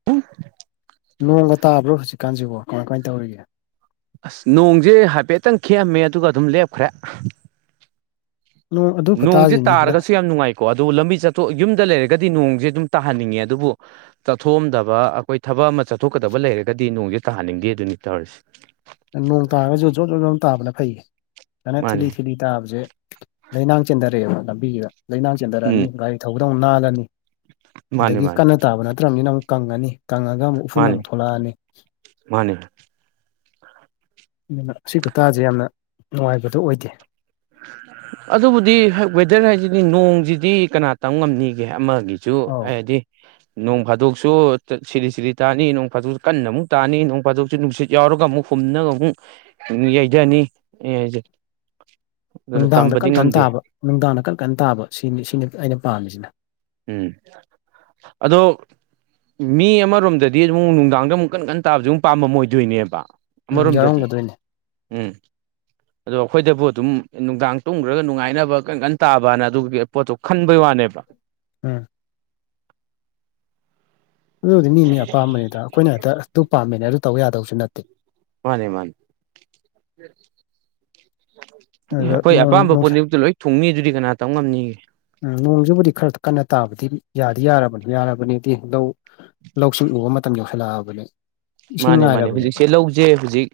[unintelligible] ꯅꯣꯡꯒ ꯇꯥꯕ꯭ꯔꯣ ꯍꯧꯖꯤꯛꯀꯥꯟꯁꯤꯕꯣ ꯀꯃꯥꯏ ꯀꯃꯥꯏꯅ ꯇꯧꯔꯤꯒꯦ ꯑꯁ ꯅꯣꯡꯁꯦ ꯍꯥꯏꯐꯦꯠꯇꯪ ꯈꯤꯛꯑꯃꯦ ꯑꯗꯨꯒ ꯑꯗꯨꯝ ꯂꯦꯞꯈ꯭ꯔꯦ ꯅꯣꯡ ꯑꯗꯨ ꯅꯣꯡꯁꯦ ꯈꯨꯇꯥꯁꯤꯅꯤ ꯇꯥꯔꯒꯁꯨ ꯌꯥꯝ ꯅꯨꯡꯉꯥꯏꯀꯣ ꯑꯗꯨ ꯂꯝꯕꯤ ꯆꯠꯊꯣꯛ ꯌꯨꯝꯗ ꯂꯩꯔꯒꯗꯤ ꯅꯣꯡꯁꯦ ꯑꯗꯨꯝ ꯇꯥꯍꯟꯅꯤꯡꯉꯦ ꯑꯗꯨꯕꯨ ꯆꯠꯊꯣꯛꯑꯝꯗꯕ ꯑꯩꯈꯣꯏ ꯊꯕꯛ ꯑꯃ ꯆꯠꯊꯣꯛꯀꯗꯕ ꯂꯩꯔꯒꯗꯤ ꯅꯣꯡꯁꯦ ꯇꯥꯍꯟꯅꯤꯡꯗꯦ ꯑꯗꯨꯅꯤ ꯇꯧꯔꯤꯁꯦ ꯅꯣꯡ ꯇꯥꯔꯒꯁꯨ ꯖꯣꯝ ꯖꯣꯝ ꯖꯣꯝ ꯇꯥꯕꯅ ꯐꯩꯌꯦ ꯁꯨꯃꯥꯏꯅ ꯃꯥꯅꯤ ꯊꯤꯂꯤ ꯊꯤꯂꯤ ꯇꯥꯕꯁꯦ ꯂꯩꯅꯥꯡ ꯆꯦꯟꯊꯔꯛꯑꯦꯕ ꯂꯝꯕꯤꯁꯤꯗ ꯂꯩꯅꯥꯡ ꯆꯦꯟꯊꯔꯛꯑꯅꯤ ꯎꯝ ꯒꯥꯔꯤ ꯊꯧꯕꯗ ꯑꯃꯨꯛ ꯅꯥꯜꯂꯅꯤ ꯃꯥꯅꯤ ꯑꯗꯒꯤ ꯃꯥꯅꯤ ꯀꯟꯅ ꯇꯥꯕ ꯅꯠꯇ꯭ꯔꯕꯅꯤꯅ ꯑꯃꯨꯛ ꯀꯪꯉꯅꯤ ꯀꯪꯉꯒ ꯑꯃꯨꯛ ꯎꯐꯨꯟ ꯑꯃꯨꯛ ꯊꯣꯛꯂꯛꯑꯅꯤ ꯃꯥꯅꯦ ꯑꯗꯨꯅ ꯑꯁꯤ ꯈꯨꯇꯥꯥꯁꯦ ꯌꯥꯝꯅ ꯅꯨꯡꯉꯥꯏꯕꯗꯣ ꯑꯣꯏꯗꯦ ꯑꯗꯨꯕꯨꯗꯤ ꯋꯦꯗꯔ ꯍꯥꯏꯁꯤꯗꯤ ꯅꯣꯡꯁꯤꯗꯤ ꯀꯅꯥ ꯇꯝ ꯉꯝꯅꯤꯒꯦ ꯑꯃꯒꯤ ꯨ ꯑꯧ ꯍꯥꯏꯗꯤ ꯅꯣꯡ ꯐꯥꯗꯣꯛꯁꯨ ꯁꯤꯔꯤ ꯁꯤꯔꯤ ꯇꯥꯅꯤ ꯅꯣꯡ ꯐꯥꯗꯣꯛꯁꯨ ꯀꯟꯅ ꯑꯃꯨꯛ ꯇꯥꯅꯤ ꯅꯣꯡ ꯐꯥꯗꯣꯛꯁꯨ ꯅꯨꯡꯁꯤꯠ ꯌꯥꯎꯔꯒ ꯑꯃꯨꯛ ꯍꯨꯝꯅꯒ ꯑꯃꯨꯛ ꯌꯩꯊꯅꯤꯁ ꯅꯨꯡꯗꯥꯡꯗ ꯀꯟ ꯀꯥꯟ ꯇꯥꯕ ꯅꯨꯡꯗꯥꯡꯗ ꯀꯟ ꯀꯥꯟ ꯇꯥꯕ ꯁꯤꯅꯤ ꯁꯤꯅꯤ ꯑꯩꯅ ꯄꯥꯝꯃꯤꯁꯤꯅ ꯎꯝ ꯑꯗꯣ ꯃꯤ ꯑꯃꯔꯣꯝꯗꯗꯤ ꯑꯃꯨꯛ ꯅꯨꯡꯗꯥꯡꯗ ꯑꯃꯨꯛ ꯀꯟ ꯀꯟ ꯇꯥꯕꯁꯨ ꯑꯃꯛ ꯄꯥꯝꯃꯝ ꯑꯣꯏꯗꯣꯏꯅꯦꯕ ꯎꯝ ꯑꯃꯔꯣꯝꯗꯗꯤ ꯌꯥꯎꯔꯝꯒꯗꯣꯏꯅꯦ ꯎꯝ ꯑꯗꯣ ꯑꯩꯈꯣꯏꯗꯕꯨ ꯑꯗꯨꯝ ꯅꯨꯡꯗꯥꯡ ꯇꯨꯝꯈ꯭ꯔꯒ ꯅꯨꯡꯉꯥꯏꯅꯕ ꯀꯟ ꯀꯥꯟ ꯇꯥꯕꯅ ꯑꯗꯨꯒꯤ ꯄꯣꯠꯇꯣ ꯈꯟꯕꯩ ꯋꯥꯅꯦꯕ ꯎꯝ ꯑꯗꯨꯕꯨꯗꯤ ꯃꯤ ꯃꯤ ꯑꯄꯥꯝꯕꯅꯤꯗ ꯑꯩꯈꯣꯏꯅ ꯍꯦꯛꯇ ꯑꯗꯨ ꯄꯥꯝꯃꯦꯅꯦ ꯑꯗꯨ ꯇꯧ ꯌꯥꯗꯕꯁꯨ ꯅꯠꯇꯦ ꯃꯥꯅꯦ ꯃꯥꯅꯦ ꯑꯦ ꯑꯗꯨꯗ ꯑꯩꯈꯣꯏ ꯅꯣꯡ ꯑꯄꯥꯝꯕ ꯄꯣꯠꯅꯤꯃꯛꯇ ꯂꯣꯏ ꯊꯨꯡꯅꯤ ꯑꯗꯨꯗꯤ ꯀꯅꯥ ꯇꯧ ꯉꯝꯅꯤꯒꯦ ꯎꯝ ꯅꯣꯡꯁꯤꯕꯨꯗꯤ ꯈꯔ ꯀꯟꯅ ꯇꯥꯕꯗꯤ ꯌꯥꯗꯤ ꯌꯥꯔꯕꯅꯤ ꯌꯥꯔꯕꯅꯤꯗꯤ ꯂꯧ ꯂꯧꯁꯤꯡ ꯎꯕ ꯃꯇꯝ ꯌꯧꯁꯤꯜꯂꯛꯑꯕꯅꯦ ꯃꯥꯅꯦ ꯃꯥꯅꯦ ꯍꯧꯖꯤꯛꯁꯦ ꯂꯧꯁꯦ ꯍꯧꯖꯤꯛ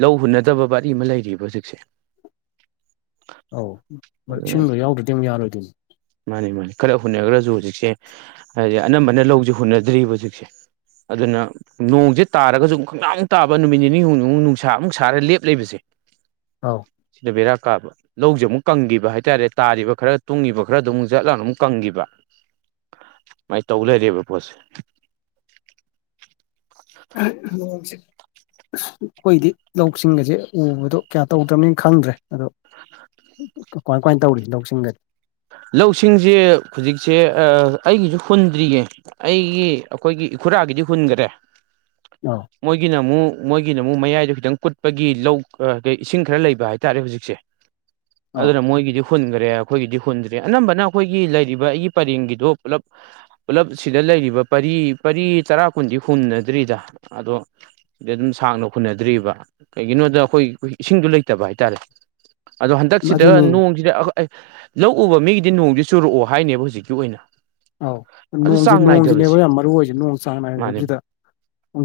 ꯂꯧ ꯍꯨꯟꯅꯗꯕ ꯕꯥ ꯑꯃ ꯂꯩꯔꯤꯕ ꯍꯧꯖꯤꯛꯁꯦ ꯑꯧ ꯑꯗꯨꯅ ꯏꯁꯤꯡꯗꯣ ꯌꯥꯎꯗ꯭ꯔꯗꯤ ꯑꯃꯨꯛ ꯌꯥꯔꯣꯏꯗꯣꯏꯅꯤ ꯃꯥꯅꯤ ꯃꯥꯅꯤ ꯈꯔ ꯍꯨꯟꯅꯈ꯭ꯔꯁꯨ ꯍꯧꯖꯤꯛꯁꯦ ꯍꯥꯏꯗꯤ ꯑꯅꯝꯕꯅ ꯂꯧꯁꯦ ꯍꯨꯟꯅꯗ꯭ꯔꯤꯕ ꯍꯧꯖꯤꯛꯁꯦ ꯑꯗꯨꯅ ꯅꯣꯡꯁꯦ ꯇꯥꯔꯒꯁꯨ ꯈꯪꯃꯨꯛ ꯇꯥꯕ ꯅꯨꯃꯤꯠ ꯅꯤꯅꯤ ꯍꯨꯨꯛ ꯅꯨꯡꯁꯥ ꯑꯃꯨꯛ ꯁꯥꯔꯒ ꯂꯦꯞ ꯂꯩꯕꯁꯦ ꯑꯥꯎ ꯁꯤꯗ ꯕꯦꯔꯥ ꯀꯥꯕ ꯂꯧꯁꯦ ꯑꯃꯨꯛ ꯀꯪꯈꯤꯕ ꯍꯥꯏꯇꯥꯔꯦ ꯇꯥꯔꯤꯕ ꯈꯔ ꯇꯨꯡꯉꯤꯕ ꯈꯔ ꯑꯗꯨꯝꯛ ꯠꯂꯒ ꯑꯃꯨꯛ ꯀꯪꯈꯤꯕ ꯁꯨꯃꯥꯏꯅ ꯇꯧ ꯂꯩꯔꯦꯕ ꯄꯣꯠꯁꯦ ꯍ ꯑ ꯑꯩꯈꯣꯏꯗꯤ ꯂꯧꯁꯤꯡꯒꯁꯦ ꯎꯕꯗꯣ ꯀꯌꯥ ꯇꯧꯗ꯭ꯔꯕꯅꯤ ꯈꯪꯗ꯭ꯔꯦ ꯑꯗꯣ ꯀꯃꯥꯏ ꯀꯃꯥꯏ ꯇꯧꯔꯤ ꯂꯧꯁꯤꯡꯒꯗꯤ ꯂꯧꯁꯤꯡꯁꯦ ꯍꯧꯖꯤꯛꯁꯦ ꯑꯩꯒꯤꯁꯨ ꯍꯨꯟꯗ꯭ꯔꯤꯌꯦ ꯑꯩꯒꯤ ꯑꯩꯈꯣꯏꯒꯤ ꯏꯈꯨꯔꯥꯒꯤꯗꯤ ꯍꯨꯟꯈꯔꯦ ꯑꯧ ꯃꯣꯏꯒꯤꯅ ꯑꯃꯨꯛ ꯃꯣꯏꯒꯤꯅ ꯑꯃꯨꯛ ꯃꯌꯥꯏꯗꯣ ꯈꯤꯇꯪ ꯀꯨꯠꯄꯒꯤ ꯂꯧ ꯀ ꯏꯁꯤꯡ ꯈꯔ ꯂꯩꯕ ꯍꯥꯏꯇꯥꯔꯦ ꯍꯧꯖꯤꯛꯁꯦ ꯑꯧ ꯑꯗꯨꯅ ꯃꯣꯏꯒꯤꯗꯤ ꯍꯨꯟꯈ꯭ꯔꯦ ꯑꯩꯈꯣꯏꯒꯤꯗꯤ ꯐꯨꯟꯗ꯭ꯔꯦ ꯑꯅꯝꯕꯅ ꯑꯩꯈꯣꯏꯒꯤ ꯂꯩꯔꯤꯕ ꯑꯩꯒꯤ ꯄꯔꯦꯡꯒꯤꯗꯣ ꯄꯨꯂꯞ ꯄꯨꯂꯞ ꯁꯤꯗ ꯂꯩꯔꯤꯕ ꯄꯔꯤ ꯄꯔꯤ ꯇꯔꯥ ꯀꯨꯟꯗꯤ ꯍꯨꯟꯅꯗ꯭ꯔꯤꯗ ꯑꯗꯣ ꯑꯗꯨꯝ ꯁꯥꯡꯅ ꯍꯨꯅꯗ꯭ꯔꯤꯕ ꯀꯩꯒꯤꯅꯣꯗ ꯑꯩꯈꯣꯏ ꯏꯁꯤꯡꯗꯣ ꯂꯩꯇꯕ ꯍꯥꯏꯇꯥꯔꯦ ꯑꯗꯣ ꯍꯟꯗꯛꯁꯤꯗ ꯑꯗꯨꯅꯤ ꯅꯣꯡꯁꯤꯗ ꯂꯧ ꯎꯕ ꯃꯤꯒꯤꯗꯤ ꯅꯣꯡꯁꯤ ꯆꯨꯔꯛꯑꯣ ꯍꯥꯏꯅꯦꯕ ꯍꯧꯖꯤꯛꯀꯤ ꯑꯣꯏꯅ ꯑꯧ ꯑꯗꯨ ꯅꯣꯡꯁꯤꯦ ꯆꯥꯡ ꯅꯥꯏꯗꯕꯁꯦ ꯅꯣꯡꯁꯤꯅꯦꯕ ꯌꯥꯝ ꯃꯔꯨ ꯑꯣꯏꯁꯦ ꯅꯣꯡ ꯆꯥꯡ ꯃꯥꯅꯦ ꯅꯥꯏꯗꯕꯁꯤꯗ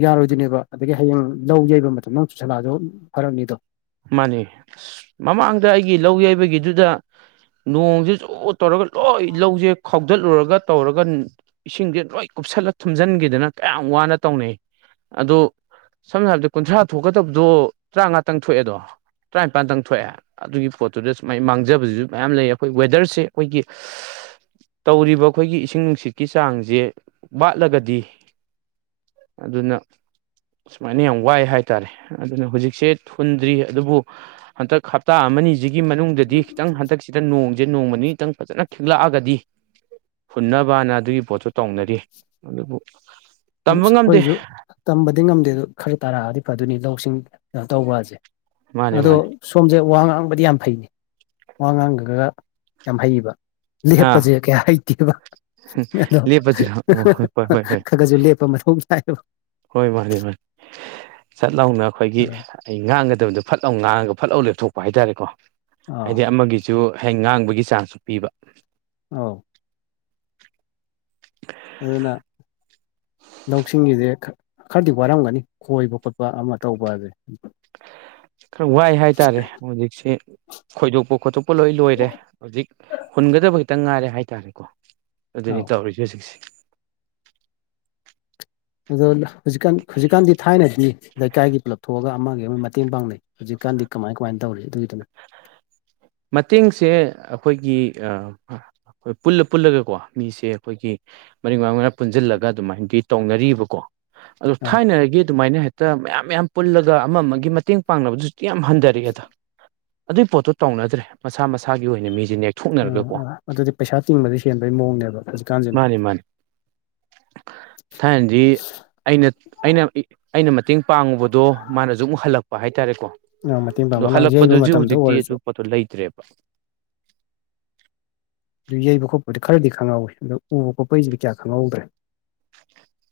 ꯌꯥꯔꯣꯏꯗꯣꯏꯅꯦꯕ ꯑꯗꯒꯤ ꯍꯌꯦꯡ ꯂꯧ ꯌꯩꯕ ꯃꯇꯝꯗ ꯆꯨꯁꯂꯗꯣ ꯐꯔꯛꯅꯤꯗꯣ ꯃꯥꯅꯤ ꯑꯁ ꯃꯃꯥꯡꯗ ꯑꯩꯒꯤ ꯂꯧ ꯌꯩꯕꯒꯤꯗꯨꯗ ꯅꯣꯡꯁꯦ ꯆꯣ ꯇꯧꯔꯒ ꯂꯣꯏ ꯂꯧꯁꯦ ꯈꯧꯗꯠꯂꯨꯔꯒ ꯇꯧꯔꯒ ꯏꯁꯤꯡꯁꯦ ꯂꯣꯏ ꯀꯨꯞꯁꯜꯂ ꯊꯨꯝꯖꯤꯟꯈꯤꯗꯅ ꯀꯌꯥꯝ ꯋꯥꯅ ꯇꯧꯅꯩ ꯑꯗꯣ ꯁꯝꯅ ꯍꯥꯏꯔꯕꯗ ꯀꯨꯟꯊ꯭ꯔꯥ ꯊꯣꯛꯀꯗꯕꯗꯣ ꯇꯔꯥ ꯉꯥꯇꯪ ꯊꯣꯛꯑꯦꯗꯣ ꯇꯔꯥꯅꯤꯄꯥꯟꯗꯪ ꯊꯣꯛꯑꯦ ꯑꯗꯨꯒꯤ ꯄꯣꯠꯇꯨꯗ ꯁꯨꯃꯥꯏꯅ ꯃꯥꯡꯖꯕꯁꯤꯁꯨ ꯃꯌꯥꯝ ꯂꯩ ꯑꯩꯈꯣꯏ ꯋꯦꯗꯔꯁꯦ ꯑꯩꯈꯣꯏꯒꯤ ꯇꯧꯔꯤꯕ ꯑꯩꯈꯣꯏꯒꯤ ꯏꯁꯤꯡ ꯅꯨꯡꯁꯤꯠꯀꯤ ꯆꯥꯡꯁꯦ ꯋꯥꯠꯂꯒꯗꯤ ꯑꯗꯨꯅ ꯁꯨꯃꯥꯏꯅ ꯌꯥꯝ ꯋꯥꯏ ꯍꯥꯏꯇꯥꯔꯦ ꯑꯗꯨꯅ ꯍꯧꯖꯤꯛꯁꯦ ꯊꯨꯟꯗ꯭ꯔꯤ ꯑꯗꯨꯕꯨ ꯍꯟꯗꯛ ꯍꯞꯇꯥ ꯑꯃꯅꯤꯁꯤꯒꯤ ꯃꯅꯨꯡꯗꯗꯤ ꯈꯤꯇꯪ ꯍꯟꯗꯛꯁꯤꯗ ꯅꯣꯡꯁꯦ ꯅꯣꯡꯃꯅꯤ ꯈꯤꯇꯪ ꯐꯖꯅ ꯊꯤꯂꯛꯑꯒꯗꯤ ꯍꯨꯟꯅꯕꯅ ꯑꯗꯨꯒꯤ ꯄꯣꯠꯁꯨꯣ ꯇꯧꯅꯔꯤ ꯑꯗꯨꯕꯨ ꯑ ꯇꯝꯕ ꯉꯝꯗꯦ ꯑꯩꯈꯣꯏꯁꯨ ꯇꯝꯕꯗꯤ ꯉꯝꯗꯦ ꯑꯗꯨ ꯈꯔ ꯇꯥꯔꯛꯑꯗꯤ ꯐꯗꯣꯏꯅꯤ ꯂꯧꯁꯤꯡ ꯇꯧꯕꯁꯦ ꯃꯥꯅꯦ ꯑꯗꯣ ꯃꯥꯅꯦ ꯁꯣꯝꯁꯦ ꯋꯥ ꯉꯥꯡꯕꯗꯤ ꯌꯥꯝ ꯐꯩꯅꯤ ꯋꯥ ꯉꯥꯡꯈꯒ ꯌꯥꯝ ꯍꯩꯕ ꯑꯥ ꯂꯦꯞꯄꯁꯦ ꯀꯌꯥ ꯍꯩꯇꯦꯕ ꯑꯗꯣ ꯂꯦꯞꯄꯁꯤꯔ ꯑꯣ ꯍꯣꯏ ꯍꯣꯏ ꯍꯣꯏ ꯍꯣꯏ ꯈ ꯈꯁꯨꯞ ꯈꯨ ꯁꯥꯏ ꯍꯣꯏ ꯃꯥꯅꯤ ꯃꯥꯅꯤ ꯆꯠ ꯂꯥꯎꯅ ꯑꯩꯈꯣꯏꯒꯤ ꯑꯩ ꯉꯥꯡꯒꯗꯕꯗꯣ ꯐꯠꯂꯥꯎ ꯉꯥꯡꯉꯒ ꯐꯠ ꯂꯥꯎ ꯂꯦꯞꯊꯣꯛꯄ ꯍꯥꯏꯇꯥꯔꯦꯀꯣ ꯑꯥ ꯍꯥꯏꯗꯤ ꯑꯃꯒꯤ ꯁꯨ ꯍꯦꯛ ꯉꯥꯡꯕꯒꯤ ꯆꯥꯟꯁꯁꯨ ꯄꯤꯕ ꯑꯥꯎ ꯑꯗꯨꯅ ꯂꯧꯁꯤꯡꯒꯤꯁꯦ ꯈꯔꯗꯤ ꯋꯥꯔꯝꯒꯅꯤ ꯈꯣꯏꯕ ꯈꯣꯠꯄ ꯑꯃ ꯇꯧꯕ ꯑꯁꯦ ꯈꯔ ꯋꯥꯏ ꯍꯥꯏꯇꯥꯔꯦ ꯍꯧꯖꯤꯛꯁꯤ ꯈꯣꯏꯗꯣꯛꯄ ꯈꯣꯠꯇꯣꯛꯄ ꯂꯣꯏ ꯂꯣꯏꯔꯦ ꯍꯧꯖꯤꯛ ꯍꯨꯟꯒꯗꯕ ꯈꯤꯇꯪ ꯉꯥꯏꯔꯦ ꯍꯥꯏꯇꯥꯔꯦꯀꯣ ꯑꯗꯨꯅꯤ ꯑꯧ ꯇꯧꯔꯤꯁꯦ ꯍꯧꯖꯤꯛꯁꯦ ꯑꯗꯣ ꯍꯧꯖꯤꯛꯀꯥꯟ ꯍꯧꯖꯤꯛꯀꯥꯟꯗꯤ ꯊꯥꯏꯅꯗꯤ ꯂꯩꯀꯥꯏꯒꯤ ꯄꯨꯂꯞ ꯊꯣꯛꯑꯒ ꯑꯃꯒꯤ ꯑꯣꯏꯅ ꯃꯇꯦꯡ ꯄꯥꯡꯅꯩ ꯍꯧꯖꯤꯛꯀꯥꯟꯗꯤ ꯀꯃꯥꯏ ꯀꯃꯥꯏꯅ ꯇꯧꯔꯤ ꯑꯗꯨꯒꯤꯗꯨꯅ ꯃꯇꯦꯡꯁꯦ ꯑꯩꯈꯣꯏꯒꯤ ꯄꯨꯜꯂ ꯄꯨꯜꯂꯒꯀꯣ ꯃꯤꯁꯦ ꯑꯩꯈꯣꯏꯒꯤ ꯃꯔꯤꯛ ꯃꯔꯥꯡ ꯃꯅ ꯄꯨꯟꯁꯤꯜꯂꯒ ꯑꯗꯨꯃꯥꯏꯅꯗꯤ ꯇꯧꯅꯔꯤꯕꯀꯣ ꯑꯗ ꯑꯧ ꯊꯥꯏꯅꯔꯒꯤ ꯑꯗꯨꯃꯥꯏꯅ ꯍꯦꯛꯇ ꯃꯌꯥꯝ ꯃꯌꯥꯝ ꯄꯨꯜꯂꯒ ꯑꯃ ꯑꯃꯒꯤ ꯃꯇꯦꯡ ꯄꯥꯡꯅꯕꯗꯨ ꯀꯌꯥꯝ ꯍꯟꯊꯔꯛꯑꯦꯗ ꯑꯗꯨꯏ ꯄꯣꯠꯇꯣ ꯇꯧꯅꯗ꯭ꯔꯦ ꯃꯁꯥ ꯃꯁꯥꯒꯤ ꯑꯣꯏꯅ ꯃꯤꯁ ꯅꯦꯛ ꯎꯝ ꯑꯥ ꯑꯗꯨꯗꯤ ꯄꯩꯁꯥ ꯇꯤꯡꯕꯗꯤ ꯍꯦꯟꯕꯩ ꯃꯑꯣꯡꯅꯦꯕ ꯍꯧꯖꯤꯛꯀꯥꯟꯁꯤꯅ ꯃꯥꯅꯤ ꯃꯥꯅꯤ ꯊꯥꯏꯅꯖꯤ ꯑꯩꯅ ꯑꯩꯅ ꯑꯩꯅ ꯃꯇꯦꯡ ꯄꯥꯡꯉꯨꯕꯗꯣ ꯃꯥꯅꯁꯨ ꯑꯃꯨꯛ ꯍꯜꯂꯛꯄ ꯍꯥꯏꯇꯥꯔꯦꯀꯣ ꯃꯇꯦꯡ ꯑ ꯄꯥꯡꯕ ꯂꯥꯡ ꯌꯩꯕ ꯍꯜꯂꯛꯄꯗꯨꯁꯨ ꯃꯇꯝꯗ ꯍꯧꯖꯤꯛꯇꯤ ꯑꯣꯏꯔꯁꯨ ꯑꯗꯨ ꯄꯣꯠꯇꯣ ꯂꯩꯇ꯭ꯔꯦꯕ ꯑꯗꯨ ꯌꯩꯕ ꯈꯣꯠꯄꯗꯨ ꯈꯔꯗꯤ ꯈꯪꯍꯧꯋꯤ ꯑꯗꯣ ꯎꯕ ꯈꯣꯠꯄꯩꯁꯤꯗꯤ ꯀꯌꯥ ꯈꯪꯍꯧꯗ꯭ꯔꯦ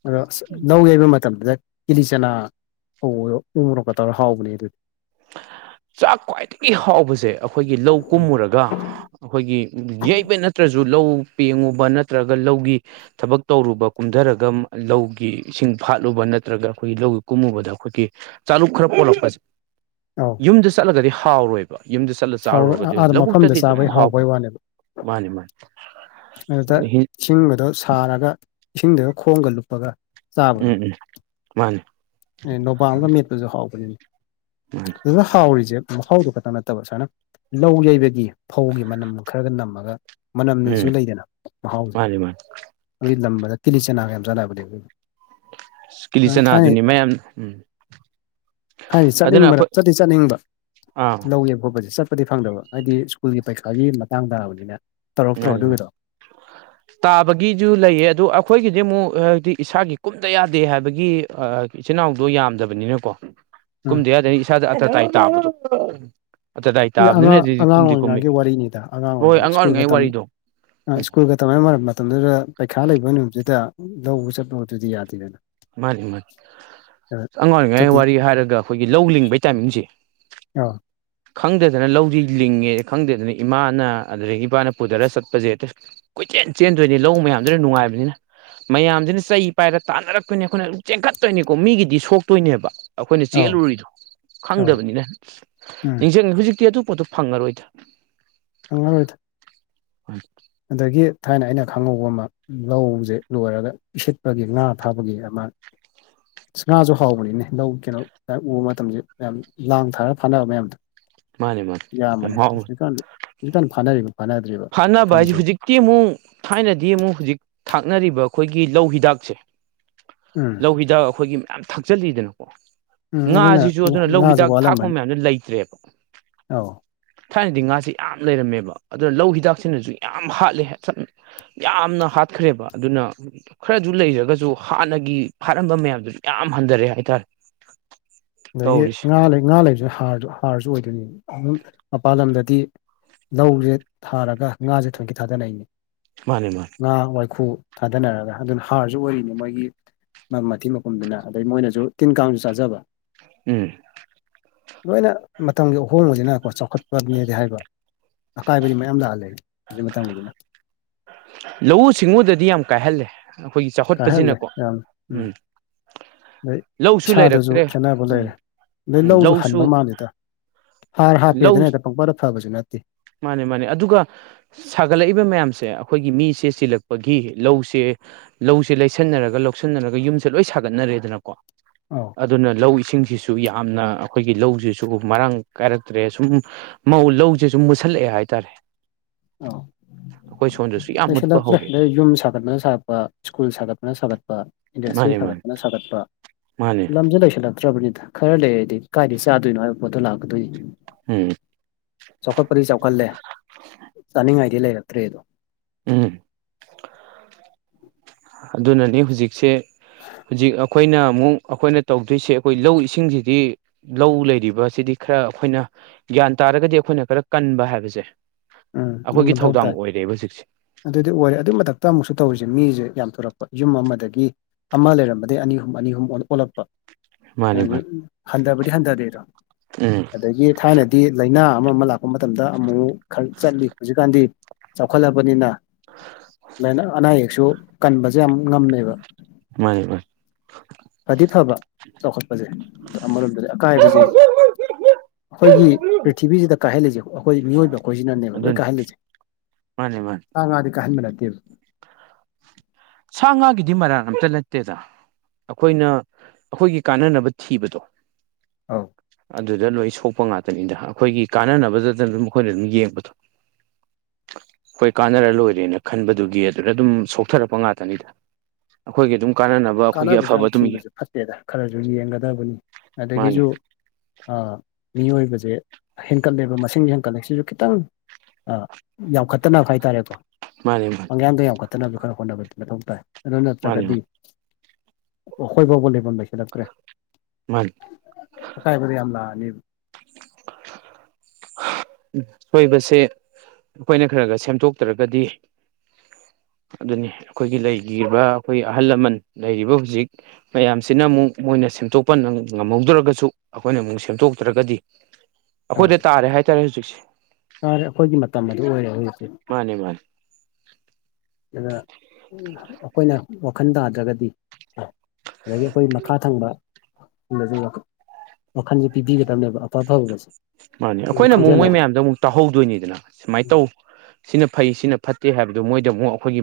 ꯑꯗꯣ ꯑꯁ ꯂꯧ ꯌꯩꯕ ꯃꯇꯝꯗꯨꯗ ꯀꯤꯂꯤ ꯆꯅꯥ ꯎꯔꯣꯛꯀ ꯇꯧꯔ ꯍꯥꯎꯕꯅꯦ ꯑꯗꯨꯗꯤ ꯆꯥꯛ ꯈ꯭ꯋꯥꯏꯗꯒꯤ ꯍꯥꯎꯕꯁꯦ ꯑꯩꯈꯣꯏꯒꯤ ꯂꯧ ꯀꯨꯝꯃꯨꯔꯒ ꯑꯩꯈꯣꯏꯒꯤ ꯌꯩꯕ ꯅꯠꯇ꯭ꯔꯁꯨ ꯂꯧ ꯄꯦꯡꯉꯨꯕ ꯅꯠꯇ꯭ꯔꯒ ꯂꯧꯒꯤ ꯊꯕꯛ ꯇꯧꯔꯨꯕ ꯀꯨꯝꯊꯔꯒ ꯂꯧꯒꯤ ꯏꯁꯤꯡ ꯐꯥꯠꯂꯨꯕ ꯅꯠꯇ꯭ꯔꯒ ꯑꯩꯈꯣꯏꯒꯤ ꯂꯧꯒ ꯀꯨꯝꯃꯨꯕꯗ ꯑꯩꯈꯣꯏꯒꯤ ꯆꯥꯂꯨꯛ ꯈꯔ ꯄꯣꯜꯂꯛꯄꯁꯦ ꯑꯧ ꯌꯨꯝꯗ ꯆꯠꯂꯒꯗꯤ ꯍꯥꯎꯔꯣꯏꯕ ꯌꯨꯝꯗ ꯆꯠꯂ ꯍꯥꯎꯔ ꯆꯥꯔꯨꯔꯒꯗꯤ ꯑꯥꯗ ꯃꯐꯝꯗ ꯂꯧꯕꯨꯛꯇꯗꯤ ꯑꯗꯨꯝ ꯆꯥꯕꯩ ꯍꯥꯎꯕꯩ ꯍꯥꯎꯕꯅꯤ ꯋꯥꯅꯦꯕ ꯃꯥꯅꯤ ꯃꯥꯅꯤ ꯍ ꯊꯔꯒ ꯏꯁꯤꯡꯗꯨꯒ ꯈꯣꯡꯒ ꯂꯨꯞꯄꯒ ꯆꯥꯕꯗꯣ ꯎꯝ ꯎꯝ ꯃꯥꯅꯤ ꯑꯦ ꯅꯣꯕꯥꯜꯒ ꯃꯦꯠꯄꯁꯨ ꯍꯥꯎꯕꯅꯤꯅꯦ ꯃꯥꯅꯤ ꯑꯗꯨꯗ ꯍꯥꯎꯔꯤꯁꯦ ꯃꯍꯥꯎꯗꯨ ꯈꯛꯇꯪ ꯅꯠꯇꯕ ꯁꯨꯃꯥꯏꯅ ꯂꯧ ꯌꯩꯕꯒꯤ ꯐꯧꯒꯤ ꯃꯅꯝ ꯈꯔꯒ ꯅꯝꯃꯒ ꯃꯅꯝ ꯁꯨ ꯎꯝ ꯂꯩꯗꯅ ꯃꯍꯥꯎꯁꯦ ꯃꯥꯅꯤ ꯃꯥꯅꯤ ꯑꯗꯨꯒꯤ ꯂꯝꯕꯗ ꯇꯤꯂꯤ ꯆꯅꯥꯒ ꯌꯥꯝ ꯆꯥꯟꯅꯕꯅꯦ ꯍꯧꯖꯤ ꯀꯤꯂꯤꯆꯅꯥ ꯑꯗꯨꯅꯤ ꯃꯌꯥꯝ ꯎꯝ ꯍꯥꯏꯗꯤ ꯑꯗꯨꯅ ꯆꯠꯅꯤꯡꯕꯗ ꯑꯩꯈꯣꯏ ꯆꯠꯇꯤ ꯆꯠꯅꯤꯡꯕ ꯑꯥ ꯂꯧꯋꯦꯕ ꯈꯣꯠꯄꯁꯦ ꯆꯠꯄꯗꯤ ꯐꯪꯗꯕ ꯍꯥꯏꯗꯤ ꯁ꯭ꯀꯨꯜꯒꯤ ꯄꯔꯤꯈꯥꯒꯤ ꯃꯇꯥꯡ ꯇꯥꯕꯅꯤꯅ ꯇꯧꯔꯛꯇ꯭ꯔꯣ ꯉꯔꯤ ꯑꯗꯨꯒꯤꯗꯣ ꯇꯥꯕꯒꯤꯁꯨ ꯂꯩꯌꯦ ꯑꯗꯣ ꯑꯩꯈꯣꯏꯒꯤꯗꯤ ꯑꯃꯨꯛ ꯍꯥꯏꯗꯤ ꯏꯁꯥꯒꯤ ꯀꯨꯝꯗ ꯌꯥꯗꯦ ꯍꯥꯏꯕꯒꯤ ꯏꯆꯤꯟ ꯏꯅꯥꯎꯗꯣ ꯌꯥꯝꯗꯕꯅꯤꯅꯀꯣ ꯎꯝ ꯀꯨꯝꯗ ꯌꯥꯗꯅꯤ ꯏꯁꯥꯗ ꯑꯇꯇꯥꯏ ꯇꯥꯕꯗꯣ ꯎ ꯑꯉꯥꯡ ꯑꯉꯥꯡ ꯑꯣꯏꯔꯤꯉꯥꯒꯤ ꯋꯥꯔꯤꯅꯤꯗ ꯑꯉꯥꯡ ꯍꯣꯏ ꯑꯣꯏꯔꯤꯉ ꯑꯣꯏꯔꯤꯉꯩ ꯁ꯭ꯀꯨꯜꯒꯝ ꯋꯥꯔꯤꯗꯣ ꯎꯝ ꯁ꯭ꯀꯨꯜꯒ ꯇꯧꯅ ꯃꯔ ꯃꯇꯝꯗꯨꯗ ꯄꯩꯈꯥ ꯂꯩꯕ ꯅꯨꯃꯤꯠꯁꯤꯗ ꯂꯧꯕ ꯆꯠꯄ ꯑꯗꯨꯗꯤ ꯌꯥꯗꯦꯗꯅ ꯃꯥꯅꯤ ꯃꯥꯅꯤ ꯑꯁ ꯑꯉꯥꯡ ꯑꯣꯏꯔꯤꯉꯥꯏ ꯆꯠꯇꯤ ꯋꯥꯔꯤ ꯍꯥꯏꯔꯒ ꯑꯩꯈꯣꯏꯒꯤ ꯂꯧ ꯂꯤꯡꯕꯩ ꯇꯥꯏꯃꯤꯡꯁꯦ ꯑꯧ ꯈꯪꯗꯗꯅ ꯂꯧꯗꯤ ꯂꯤꯡꯉꯦ ꯈꯪꯗꯗꯅ ꯏꯃꯥꯅ ꯑꯗꯨꯗꯒꯤ ꯏꯄꯥꯅ ꯄꯨꯊꯔ ꯆꯠꯄꯁꯦ ꯀꯣꯏꯆꯦꯟ ꯆꯦꯟꯗꯣꯏꯅꯦ ꯂꯧ ꯃꯌꯥꯝꯗꯨꯅ ꯅꯨꯡꯉꯥꯏꯕꯅꯤꯅ ꯃꯌꯥꯝꯗꯨꯅ ꯆꯩ ꯄꯥꯏꯔꯒ ꯇꯥꯟꯅꯔꯛ ꯑꯩꯈꯣꯏꯅꯦ ꯑꯩꯈꯣꯏꯅ ꯑꯗꯨꯝ ꯆꯦꯟꯈꯠꯇꯣꯏꯅꯤꯀꯣ ꯃꯤꯒꯤꯗꯤ ꯁꯣꯛꯇꯣꯏꯅꯦꯕ ꯑꯩꯈꯣꯏꯅ ꯑꯧ ꯆꯦꯜꯂꯨꯔꯤꯗꯣ ꯑꯧ ꯈꯪꯗꯕꯅꯤꯅ ꯎꯝ ꯅꯤꯡꯁꯤꯡꯉꯦ ꯍꯧꯖꯤꯛꯇꯤ ꯑꯇꯣꯞꯄꯗꯣ ꯐꯪꯉꯔꯣꯏꯗ ꯑꯪꯥꯡ ꯑꯣꯏꯣꯏꯦ ꯍꯣꯏ ꯑꯗꯒꯤ ꯊꯥꯏꯅ ꯑꯩꯅ ꯈꯪꯍꯧꯕ ꯑꯃ ꯂꯧꯁꯦ ꯂꯣꯏꯔꯒ ꯏꯁꯤꯠꯄꯒꯤ ꯉꯥ ꯐꯥꯕꯒꯤ ꯑꯃ ꯉꯥꯁꯨ ꯍꯥꯎꯕꯅꯤꯅꯦ ꯂꯧ ꯀꯩꯅꯣ ꯎꯕ ꯃꯇꯝꯁꯦ ꯌꯥꯝꯌꯥꯝ ꯂꯥꯡ ꯊꯥꯔꯒ ꯐꯥꯅꯕ ꯃꯌꯥꯝꯗꯣ ꯃꯥꯅꯦ ꯃꯥꯅꯦ ꯌꯥꯝ ꯌꯥꯝꯕꯅꯦ ꯍꯥꯎ ꯍꯧꯖꯤꯛꯀꯥꯟ ꯍꯧꯖꯤꯛꯀꯥꯟ ꯐꯥꯅꯔꯤꯕ ꯐꯥꯅꯗ꯭ꯔꯤꯕ ꯐꯥꯅꯕ ꯍꯥꯏꯁꯤꯦ ꯈꯪꯗ꯭ꯔꯤ ꯍꯧꯖꯤꯛꯇꯤ ꯑꯃꯨꯛ ꯊꯥꯏꯅꯗꯤ ꯑꯃꯨꯛ ꯍꯧꯖꯤꯛ ꯊꯥꯛꯅꯔꯤꯕ ꯑꯩꯈꯣꯏꯒꯤ ꯂꯧ ꯍꯤꯗꯥꯛꯁꯦ ꯎꯝ ꯂꯧꯕꯤꯗ ꯑꯩꯈꯣꯏꯒꯤ ꯃꯌꯥꯝ ꯊꯛꯆꯜꯂꯤꯗꯅꯀꯣ ꯎꯝ ꯑꯗꯨꯅ ꯉꯥꯁꯤꯁꯨ ꯑꯗꯨꯅ ꯂꯧ ꯉꯥꯁꯦ ꯍꯤꯗꯥꯛ ꯊꯥꯛꯄ ꯃꯌꯥꯝꯗꯨ ꯂꯩꯇ꯭ꯔꯦꯕ ꯑꯥꯎ ꯊꯥꯏꯅꯗꯤ ꯉꯥꯥꯁꯦ ꯌꯥꯝ ꯂꯩꯔꯝꯃꯦꯕ ꯑꯗꯨꯅ ꯂꯧ ꯍꯤꯗꯥꯛꯁꯤꯅꯁꯨ ꯌꯥꯝ ꯍꯥꯠꯂꯦ ꯌꯥꯝꯅ ꯍꯥꯠꯈ꯭ꯔꯦꯕ ꯑꯗꯨꯅ ꯈꯔꯁꯨ ꯂꯩꯔꯒꯁꯨ ꯍꯥꯟꯅꯒꯤ ꯐꯥꯔꯝꯕ ꯃꯌꯥꯝꯗꯨꯁꯨ ꯌꯥꯝ ꯍꯟꯊꯔꯛꯑꯦ ꯍꯥꯏꯇꯥꯔꯦ ꯑꯗꯒꯤ ꯇꯧꯔꯤꯁꯦ ꯉꯥ ꯂꯩ ꯉꯥ ꯂꯩꯕꯁꯨꯁꯨ ꯍꯥꯔꯁꯨ ꯑꯣꯏꯗꯣꯏꯅꯤ ꯃꯄꯥꯟ ꯂꯝꯗꯗꯤ ꯂꯧꯁꯦ ꯊꯥꯔꯒ ꯉꯥꯁꯦ ꯊꯣꯏꯀꯤ ꯊꯥꯗꯅꯩꯅꯤ ꯃꯥꯅꯦ ꯃꯥꯅꯦ ꯉꯥ ꯋꯥꯏꯈꯨ ꯊꯥꯗꯅꯔꯒ ꯑꯗꯨꯅ ꯍꯥꯔꯁꯨ ꯑꯣꯏꯔꯤꯅꯤ ꯃꯣꯏꯒꯤ ꯃꯊꯤ ꯃꯨꯝꯗꯨꯅ ꯑꯗꯩ ꯃꯣꯏꯅꯁꯨ ꯇꯤꯟ ꯀꯥꯡꯁꯨ ꯆꯥꯖꯕ ꯎꯝ ꯂꯣꯏꯅ ꯃꯇꯝꯒꯤ ꯑꯍꯣꯡꯕꯁꯤꯅꯀꯣ ꯆꯥꯎꯈꯠꯄꯅꯦꯗꯤ ꯍꯥꯏꯕ ꯑꯀꯥꯏꯕꯗꯤ ꯃꯌꯥꯝ ꯂꯥꯛꯍꯜꯂ ꯑꯗꯨ ꯃꯇꯥꯡꯅꯤꯅ ꯂꯧꯎ ꯁꯤꯡꯎꯗꯗꯤ ꯌꯥꯝ ꯀꯥꯏꯍꯜꯂꯦ ꯑꯩꯈꯣꯏꯒꯤ ꯀꯥꯏꯍꯜꯂꯦ ꯆꯥꯎꯈꯠꯄꯁꯤꯅꯀꯣ ꯌꯥꯝ ꯎꯝ ꯑꯗꯩ ꯂꯧꯁꯨ ꯏꯁꯥꯗꯁꯨ ꯂꯩꯔꯛꯇ꯭ꯔꯦ ꯈꯦꯠꯅꯕ ꯎꯝ ꯂꯩꯔꯦ ꯑꯗꯩ ꯂꯧꯁꯨ ꯍꯟꯕ ꯃꯥꯜꯂꯦꯗ ꯍꯥꯔ ꯂꯧ ꯍꯥꯞꯄꯦꯗꯅ ꯍꯛꯇ ꯄꯪꯄꯗ ꯐꯕꯁꯨ ꯅꯠꯇꯦ ꯃꯥꯅꯦ ꯃꯥꯅꯦ ꯑꯗꯨꯒ ꯁꯥꯒꯠꯂꯛꯏꯕ ꯃꯌꯥꯝꯁꯦ ꯑꯩꯈꯣꯏꯒꯤ ꯃꯤꯁꯦ ꯆꯤꯜꯂꯛꯄꯒꯤ ꯂꯧꯁꯦ ꯂꯧꯁꯤꯦ ꯂꯩꯁꯟꯅꯔꯒ ꯂꯧꯁꯟꯅꯔꯒ ꯌꯨꯝꯁꯦ ꯂꯣꯏ ꯁꯥꯒꯠꯅꯔꯦꯗꯅꯀꯣ ꯑꯥꯎ ꯑꯗꯨꯅ ꯂꯧ ꯏꯁꯤꯡꯁꯤꯁꯨ ꯌꯥꯝꯅ ꯑꯩꯈꯣꯏꯒꯤ ꯂꯧꯁꯤꯁꯨ ꯃꯔꯥꯡ ꯀꯥꯏꯔꯛꯇ꯭ꯔꯦ ꯁꯨꯝ ꯃꯧ ꯂꯧꯁꯤꯦꯁꯨ ꯃꯨꯁꯜꯂꯛꯑꯦ ꯍꯥꯏꯇꯥꯔꯦ ꯑꯥ ꯍꯣꯏ ꯁꯣꯟꯁꯤ ꯅꯁꯨꯗꯣꯛꯇ꯭ꯔꯦ ꯌꯨꯝ ꯁꯥꯒꯠꯄꯅ ꯁꯥꯒꯠꯄ ꯁ꯭ꯀꯨꯜ ꯁꯥꯒꯠꯄꯅ ꯁꯥꯒꯠꯄ ꯏꯟꯗꯁꯇ꯭ꯔꯤ ꯃꯥꯅꯦ ꯃꯥꯅꯦ ꯁꯥꯒꯠꯄꯅ ꯁꯥꯒꯠꯄ ꯃꯥꯅꯦ ꯂꯝꯁꯦ ꯂꯩꯁꯜꯂꯝꯕ ꯐꯠꯇ꯭ꯔꯕꯅꯤꯅ ꯈꯔ ꯂꯩꯔꯗꯤ ꯀꯥꯏꯗꯗꯒꯤ ꯆꯥꯗꯣꯏꯅꯣ ꯍꯥꯏꯕ ꯄꯣꯠꯇꯣ ꯂꯥꯛꯀꯗꯣꯏꯅꯤ ꯎꯝ ꯆꯥꯎꯈꯠꯄꯗꯤ ꯆꯥꯎꯈꯠꯂꯦ ꯆꯥꯅꯤꯡꯉꯥꯏꯗꯤ ꯂꯩꯔꯛꯇ꯭ꯔꯦꯗꯣ ꯎꯝ ꯑꯗꯨꯅꯅꯤ ꯍꯧꯖꯤꯛꯁꯦ ꯍꯧꯖꯤꯛ ꯑꯩꯈꯣꯏꯅ ꯑꯃꯨꯛ ꯑꯩꯈꯣꯏꯅ ꯇꯧꯗꯣꯏꯁꯦ ꯑꯩꯈꯣꯏ ꯂꯧ ꯏꯁꯤꯡꯁꯤꯗꯤ ꯂꯧ ꯂꯩꯔꯤꯕ ꯑꯁꯤꯗꯤ ꯈꯔ ꯑꯩꯈꯣꯏꯅ ꯒ꯭ꯌꯥꯟ ꯇꯥꯔꯒꯗꯤ ꯑꯩꯈꯣꯏꯅ ꯈꯔ ꯀꯟꯕ ꯍꯥꯏꯕꯁꯦ ꯎꯝ ꯑꯗꯨꯝ ꯑꯩꯈꯣꯏꯒꯤ ꯃꯊꯧ ꯊꯧꯗꯥꯡ ꯇꯥꯏ ꯑꯣꯏꯔꯦꯕ ꯍꯧꯖꯤꯛꯁꯦ ꯑꯗꯨꯗꯤ ꯑꯣꯏꯔꯦ ꯑꯗꯨꯏ ꯃꯊꯛꯇ ꯑꯃꯨꯛꯁꯨ ꯇꯧꯔꯤꯁꯦ ꯃꯤꯁꯦ ꯌꯥꯝ ꯊꯣꯔꯛꯄ ꯌꯨꯝ ꯑꯃꯗꯒꯤ ꯑꯃ ꯂꯩꯔꯝꯕꯗꯒꯤ ꯑꯅꯤ ꯑꯍꯨꯝ ꯑꯅꯤ ꯑꯍꯨꯝ ꯑꯣꯜꯂꯛꯄ ꯃꯥꯅꯦ ꯃꯥꯅꯦ ꯍꯟꯊꯕꯗꯤ ꯍꯟꯊꯗꯦꯗꯣ ꯎꯝ ꯑꯗꯒꯤ ꯊꯥꯏꯅꯗꯤ ꯂꯥꯏꯅꯥ ꯑꯃ ꯑꯃ ꯂꯥꯛꯄ ꯃꯇꯝꯗ ꯑꯃꯨꯛ ꯈꯔ ꯆꯠꯂꯤ ꯍꯧꯖꯤꯛꯀꯥꯟꯗꯤ ꯆꯥꯎꯈꯠꯂꯕꯅꯤꯅ ꯑꯅꯥ ꯑꯌꯦꯛꯁꯨ ꯀꯟꯕꯁꯦ ꯌꯥꯝ ꯉꯝꯃꯦꯕ ꯃꯥ ꯃꯥ ꯈꯔꯗꯤ ꯐꯕ ꯆꯥꯎꯈꯠꯄꯁꯦ ꯑꯣ ꯑꯃꯔꯣꯝꯗꯗꯤ ꯑꯀꯥꯏꯕꯁꯦ ꯑꯩꯈꯣꯏꯒꯤ ꯄ꯭ꯔꯤꯊꯤꯕꯤꯁꯤꯗ ꯀꯥꯏꯍꯜꯂꯤꯁꯦ ꯑꯩꯈꯣꯏ ꯃꯤꯑꯣꯏꯕ ꯑꯩꯈꯣꯏꯁꯤꯅꯅꯦꯕ ꯂꯣꯏ ꯑꯗꯨꯅꯤ ꯀꯥꯏꯍꯜꯜꯂꯤꯁꯦ ꯃꯥꯅꯦ ꯃꯥꯅꯦ ꯍꯥꯡꯉ ꯃꯥꯗꯤ ꯀꯍꯟꯃꯤꯂꯠꯇꯦꯕ ꯁꯥ ꯉꯥꯒꯤꯗꯤ ꯃꯔꯥ ꯑꯝꯇ ꯅꯠꯇꯦꯗ ꯑꯩꯈꯣꯏꯅ ꯑꯩꯈꯣꯏꯒꯤ ꯀꯥꯟꯅꯅꯕ ꯊꯤꯕꯗꯣ ꯑꯧ ꯑꯗꯨꯗ ꯂꯣꯏ ꯁꯣꯛꯄ ꯉꯥꯛꯇꯅꯤ ꯏꯗ ꯑꯩꯈꯣꯏꯒꯤ ꯀꯥꯟꯅꯅꯕꯗꯗꯅ ꯑꯗꯨꯝ ꯃꯈꯈꯣꯏꯅ ꯑꯗꯨꯝ ꯌꯦꯡꯕꯗꯣ ꯍꯣꯏ ꯀꯥꯟꯅꯔ ꯂꯣꯏꯔꯦꯅ ꯈꯟꯕꯗꯨꯒꯤ ꯑꯗꯨꯗ ꯑꯗꯨꯝ ꯁꯣꯛꯊꯔꯛꯄ ꯉꯥꯛꯇ ꯅꯤꯗ ꯑꯩꯈꯣꯏꯒꯤ ꯑꯗꯨꯝ ꯀꯥꯟꯅꯅꯕ ꯑꯩꯈꯣꯏꯒꯤ ꯀꯥꯟꯅꯕꯁꯨ ꯌꯥꯝ ꯑꯐꯕ ꯑꯗꯨꯝ ꯊꯤꯕꯁꯨ ꯐꯠꯇꯦꯗ ꯈꯔꯁꯨ ꯌꯦꯡꯒꯗꯕꯅꯤ ꯃꯥꯅꯦ ꯑꯗꯒꯤꯁꯨ ꯃꯤꯑꯣꯏꯕꯁꯦ ꯍꯦꯟꯀꯠꯂꯦꯕ ꯃꯁꯤꯡ ꯍꯦꯟꯀꯠꯂꯦꯁꯤꯁꯨ ꯈꯤꯇꯪ ꯌꯥꯝꯈꯠꯇꯅꯕ ꯍꯥꯏꯇꯥꯔꯦꯀꯣ ꯃꯥꯅꯦ ꯃꯥꯅꯦ ꯑꯪꯌꯥꯥꯡꯗꯣ ꯌꯥꯝꯈꯠꯇꯅꯕꯁꯨ ꯈꯔ ꯍꯣꯠꯅꯕꯗꯤ ꯃꯊꯧ ꯇꯥꯏ ꯑꯗꯨ ꯃꯥꯅꯦ ꯅ꯭ꯔꯒꯗꯤ ꯑꯩꯈꯣꯏ ꯐꯥꯎꯕ ꯂꯦꯐꯝꯣꯟ ꯂꯁꯤꯜꯂꯛꯇ꯭ꯔꯦ ꯃꯥꯅꯦ ꯑꯀꯥꯏꯕꯗ ꯌꯥꯝ ꯂꯥꯛꯑꯅꯤ ꯁꯣꯏꯕꯁꯦ ꯑꯩꯈꯣꯏꯅ ꯈꯔ ꯈꯔ ꯁꯦꯝꯗꯣꯛꯇ꯭ꯔꯒꯗꯤ ꯑꯗꯨꯅꯤ ꯑꯩꯈꯣꯏꯒꯤ ꯂꯩ ꯑꯩꯈꯣꯏꯒꯤ ꯑꯍꯜ ꯂꯃꯟ ꯂꯩꯔꯤꯕ ꯍꯧꯖꯤꯛ ꯃꯌꯥꯝꯁꯤꯅ ꯑꯃꯨꯛ ꯃꯣꯏꯅ ꯁꯦꯝꯗꯣꯛꯄ ꯉꯝꯍꯧꯗ꯭ꯔꯒꯁꯨ ꯑꯩꯈꯣꯏꯅ ꯑꯃꯨꯛ ꯁꯦꯝꯗꯣꯛꯇ꯭ꯔꯒꯗꯤ ꯑꯩꯈꯣꯏꯗ ꯇꯥꯔꯦ ꯍꯥꯏꯇꯥꯔꯦ ꯍꯧꯖꯤꯛꯁꯦ ꯑꯔꯦ ꯑꯩꯈꯣꯏꯒꯤ ꯃꯇꯝ ꯑꯗꯨ ꯑꯣꯏꯔꯦ ꯍꯧꯖꯤꯛꯁꯦ ꯃꯥꯅꯦ ꯃꯥꯅꯦ ꯑꯗ ꯑꯩꯈꯣꯏꯅ ꯋꯥꯈꯜ ꯇꯥꯗ꯭ꯔꯒꯗꯤ ꯑꯗꯒꯤ ꯑꯩꯈꯣꯏ ꯃꯈꯥ ꯊꯪꯕ ꯁꯈ ꯋꯥꯈꯜꯁꯦ ꯄꯤꯕꯤꯒꯗꯕꯅꯦꯕ ꯑꯐ ꯑꯐꯕꯒꯁꯦ ꯃꯥꯅꯦ ꯑꯩꯈꯣꯏꯅ ꯑꯃꯨꯛ ꯃꯣꯏ ꯃꯌꯥꯝꯗꯣ ꯑꯃꯨꯛ ꯇꯧꯍꯧꯗꯣꯏꯅꯤꯗꯅ ꯁꯨꯃꯥꯏꯅ ꯇꯧ ꯁꯤꯅ ꯐꯩ ꯁꯤꯅ ꯐꯠꯇꯦ ꯍꯥꯏꯕꯗꯨꯣ ꯃꯣꯏꯗ ꯑꯃꯨꯛ ꯑꯩꯈꯣꯏꯒꯤ